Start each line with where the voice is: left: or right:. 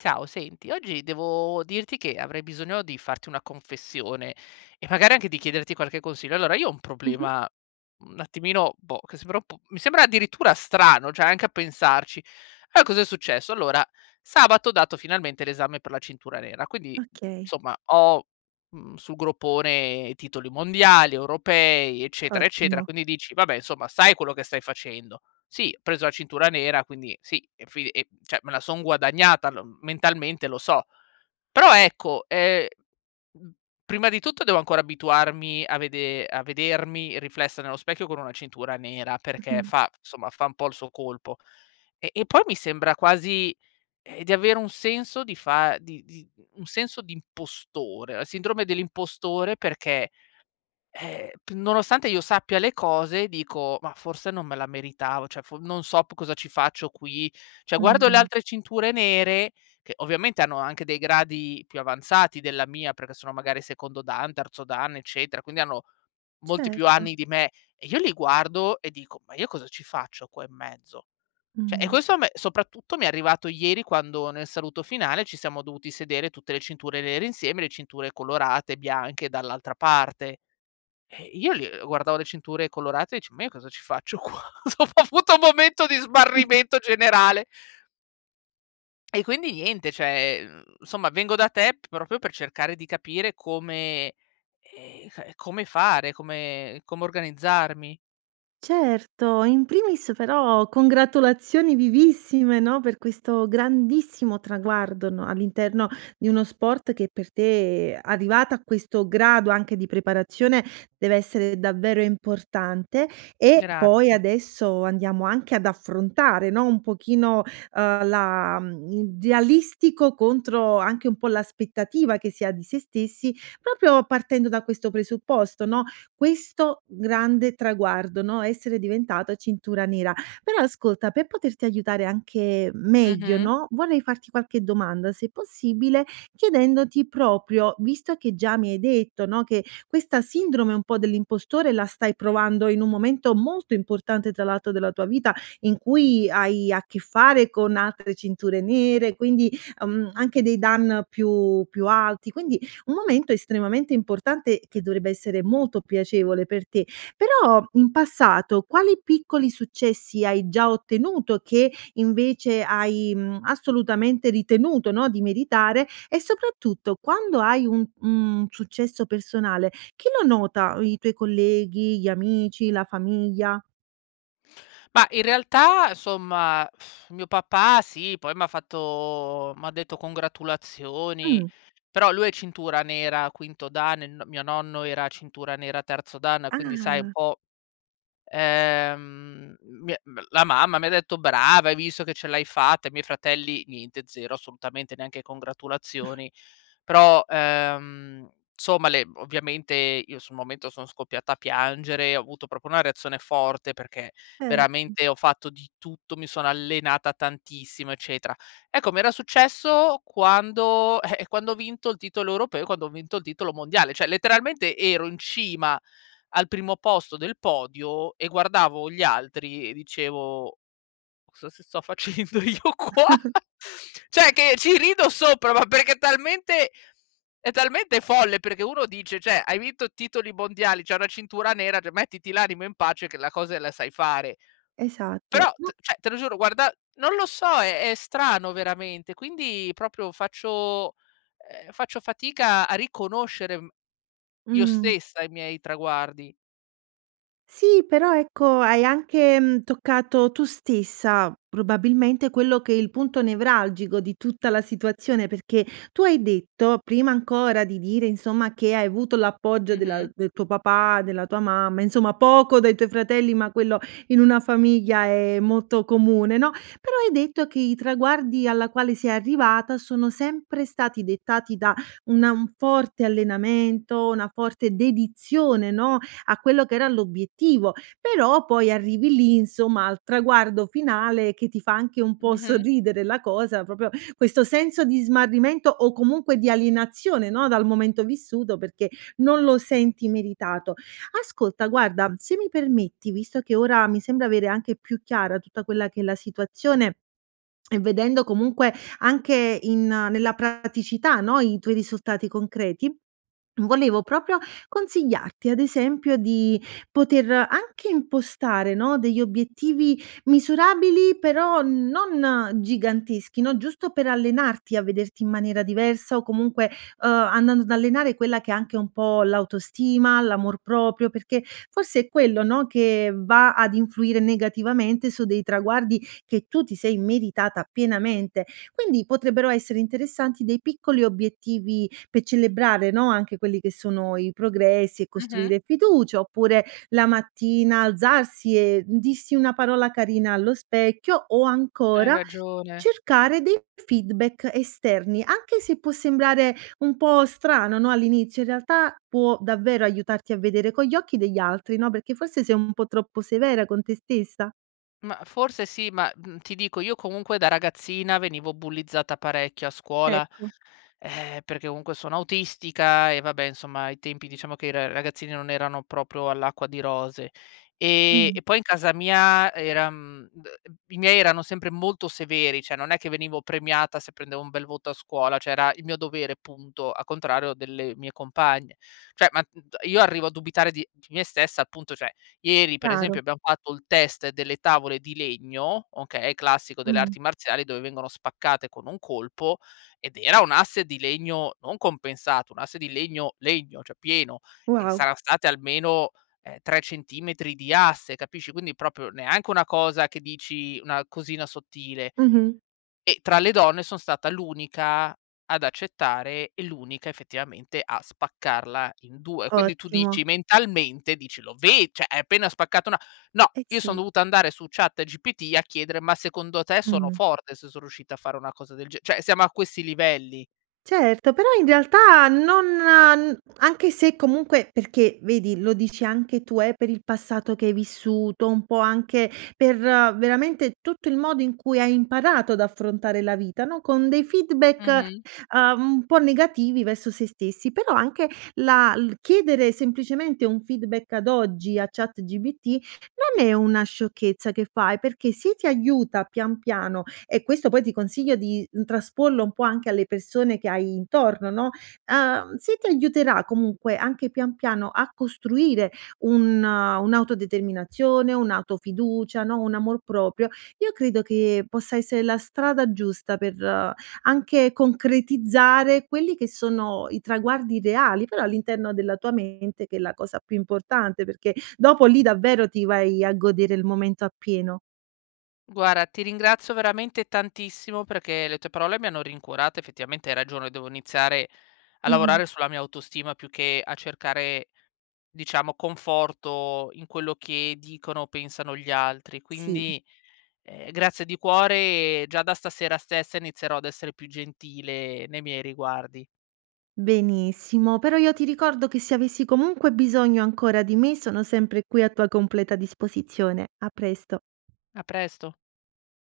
left: Ciao, senti, oggi devo dirti che avrei bisogno di farti una confessione, e magari anche di chiederti qualche consiglio. Allora, io ho un
right: Mh-mh.
left: problema un attimino boh, che sembra un po' mi sembra addirittura strano, cioè anche a pensarci. Allora, cosa è successo. Allora, sabato ho dato finalmente l'esame per la cintura nera, quindi
right: Okay.
left: insomma ho, mhmm, sul groppone titoli mondiali, europei, eccetera, eccetera,
right: Ottimo.
left: quindi dici: "Vabbè insomma sai quello che stai facendo." Si, ho preso la cintura nera quindi sì, e fin lì cioè me la sono guadagnata, lo mentalmente lo so. Però ecco è, mhmm, prima di tutto devo ancora abituarmi a vede a vedermi riflessa nello specchio con una cintura nera perché
right: Mh-mh.
left: fa f insomma fa un po' il suo colpo. Eh, e poi mi sembra quasi, ehm, di avere un senso di fa di di un senso di impostore, la sindrome dell'impostore perché, ehm, nonostante io sappia le cose dico: "Ma forse non me la meritavo, cioè for non so p cosa ci faccio qui." Cioè, guardo le
right: Mh.
left: altre cinture nere, che ovviamente hanno anche dei gradi più avanzati della mia perché sono magari secondo dan, terzo dan, eccetera, quindi hanno molti più
right: Certo.
left: anni di me, e io li guardo e dico:" Ma io cosa ci faccio qua in mezzo?" Cioè, e
right: Mh.
left: questo a me soprattutto mi è arrivato ieri quando nel saluto finale ci siamo dovuti sedere, tutte le cinture nere insieme, le cinture colorate e bianche dall'altra parte. Eh io l guardavo le cinture colorate dice: "Ma io cosa ci faccio qua?" ho avuto un momento di smarrimento generale e quindi niente, cioè, ehm, insomma vengo da te proprio per cercare di capire come, ehm, c come fare, come come organizzarmi.
right: Certo! In primis però congratulazioni vivissime no, per questo grandissimo traguardo, no, all'interno di uno sport che per te, ehm, arrivata a questo grado anche di preparazione, dev'essere davvero importante. E poi
left: Grazie.
right: adesso andiamo anche ad affrontare, no, un pochino, uhm, la mhmm, idealistico contro anche un po' l'aspettativa che si ha di sé stessi, proprio partendo da questo presupposto, no, questo grande traguardo, no, essere diventata cintura nera. Però ascolta, per poterti aiutare anche m meglio
left: Mh-mh.
right: no, vorrei farti qualche domanda se possibile chiedendoti proprio, visto che già mi hai detto, no, che questa sindrome un po' dell'impostore la stai provando in un momento molto importante tra l'altro della tua vita in cui hai a che fare con altre cinture nere quindi, uhm, anche dei dan più più alti. Quindi un momento estremamente importante che dovrebbe essere molto piacevole per te. Però in passato quali piccoli successi hai già ottenuto che invece hai, mhmm, assolutamente ritenuto, no, di meritare? E soprattutto quando hai un, mhmm, successo personale chi lo nota? I i tuoi colleghi, gli amici, la famiglia?
left: Mah, in realtà somma mio papà sì, poi m' ha fatto m'ha detto congratulazioni,
right: Mh.
left: però lui è cintura nera quinto Dan, e n mio nonno era cintura nera terzo Dan, quindi sai un
right: Ah.
left: po', ehm, mi m la mamma mi ha detto: "Brava hai visto che ce l'hai fatta." I miei fratelli niente, zero assolutamente, neanche congratulazioni, però, ehm, somma le ovviamente io sul momento, sono scoppiata a piangere, ho avuto proprio una reazione forte, perché
right: Erto.
left: veramente ho fatto di tutto, mi sono allenata tantissimo eccetera. Ecco, mi era successo quando eh, eh, quando ho vinto il titolo europeo, quando ho vinto il titolo mondiale, cioè letteralmente ero in cima al primo posto del podio, e guardavo gli altri, e dicevo: "Cosa s sto facendo io qua." Cioè che ci rido sopra, ma perché è talmente è talmente folle, perché uno dice cioè hai vinto titoli mondiali, c'hai una cintura nera cioè mettiti l'animo in pace, che la cose la sai fare.
right: Esatto,
left: Però
right: no
left: t cioè te lo giuro guarda non lo so, è è strano veramente, quindi proprio faccio ehm, faccio fatica a riconoscere, mhmm, io
right: Mh.
left: stessa i miei traguardi.
right: Sì però, ecco, hai anche, mhmm, toccato tu stessa probabilmente, quello che è il punto nevralgico di tutta la situazione, perché tu hai detto prima ancora di dire, insomma che hai avuto l'appoggio della
left: Mh-mh.
right: del tuo papà, della tua mamma, insomma poco dai tuoi fratelli, ma quello in una famiglia è molto comune, no. Però hai detto che i traguardi alla quale sei arrivata sono sempre stati dettati da una un forte allenamento, una forte dedizione, no, a quello che era l'obiettivo. Però, poi arrivi lì insomma, al traguardo finale, che ti fa anche un po'
left: Mh-mh.
right: sorridere la cosa, proprio questo senso di smarrimento, o comunque di alienazione, no, dal momento vissuto, perché non lo senti meritato. Ascolta guarda, se mi permetti visto che ora, mi sembra avere anche più chiara tutta quella che è la situazione e vedendo comunque, anche in nella praticità no, i tuoi risultati concreti, volevo proprio consigliarti ad esempio di poter anche impostare, no, degli obiettivi misurabili, però non giganteschi, no. Giusto per allenarti, a vederti in maniera diversa, o comunque, uhm, andando ad allenare quella che è anche un po' l'autostima, l'amor proprio, perché forse è quello no, che va ad influire negativamente su dei traguardi che tu ti sei meritata pienamente. Quindi, potrebbero essere interessanti dei piccoli obiettivi pe celebrare, no, anche quelli che sono i progressi e
left: Mh-mh.
right: costruire fiducia, oppure la mattina alzarsi, e d dirsi una parola carina allo specchio, o
left: Hai
right: ancora
left: ragione.
right: cercare dei feedback esterni, anche se può sembrare un po' strano, no, all'inizio, in realtà può davvero aiutarti a vedere con gli occhi degli altri, no, perché forse sei un po' troppo severa con te stessa?
left: Mah, forse sì, ma, mhmm, ti dico, io comunque da ragazzina, venivo bullizzata parecchio a scuola,
right: Ecco.
left: ehm, perché comunque sono autistica, e vabbè insomma ai tempi, diciamo che i r ragazzini non erano proprio all'acqua di rose, e
right: Mh.
left: e poi in casa mia era mhmm, [unintelligible] i miei erano sempre molto severi, cioè non è che venivo premiata, se prendevo un bel voto a scuola, cioè era il mio dovere punto, a contrario delle mie compagne. Cioè ma n t io arrivo a dubitare di di me stessa appunto cioè ieri per
right: Chiaro.
left: esempio abbiam fatto il test delle tavole di legno, okay, classico delle
right: Mh.
left: arti marziali dove vengono spaccate con un colpo ed era un asse di legno non compensato, un asse di legno legno, cioè pieno, e
right: Wow.
left: sarà state almeno, ehm, 3 centimetri di asse, capisci. Quindi proprio, neanche una cosa, che dici una cosina sottile,
right: Mh-mh.
left: e tra le donne son stata l'unica ad accettare, e l'unica effettivamente a spaccarla in 2. Quindi tu
right: Ottimo.
left: dici mentalmente, dici lo ve cioè hai appena spaccato na no,
right: Eh,
left: io son
right: sì.
left: dovuta andare su Chat GPT a chiedere: "Ma secondo te sono
right: Mh.
left: forte se so riuscita a fare una cosa del ge" Cioè siamo a questi livelli.
right: Certo! Però, in realtà, non anche se, comunque perché, vedi, lo dici anche tu, eh, per il passato che hai vissuto. Un po' anche per veramente tutto il modo in cui hai imparato ad affrontare la vita, no? Con dei feedback,
left: Mh-mh.
right: ehm, un po' negativi verso se stessi. Però anche la il chiedere semplicemente un feedback, ad oggi a ChatGPT non è una sciocchezza che fai, perché se ti aiuta pian piano e questo poi ti consiglio di trasporlo un po' anche alle persone che hai intorno, no? Ehm, se ti aiuterà, comunque, anche pian piano, a costruire un un'autodeterminazione, un'auto-fiducia, no, un amor proprio, io credo che possa essere la strada giusta per anche concretizzare quelli che sono i traguardi reali, però all'interno della tua mente che è la cosa più importante. Perché dopo lì davvero ti vai a godere il momento appieno.
left: Guarda, ti ringrazio veramente tantissimo perché le tue parole mi hanno rincuorato. Effettivamente hai ragione, devo iniziare a
right: Mh-mh.
left: lavorare sulla mia autostima, più che a cercare, diciamo, conforto in quello che dicono o pensano gli altri.
right: Sì.
left: Quindi, ehm, grazie di cuore. Già da stasera stessa inizierò ad essere più gentile nei miei riguardi.
right: Benissimo, però io ti ricordo che, se avessi comunque bisogno ancora di me, sono sempre qui a tua completa disposizione. A presto.
left: A presto.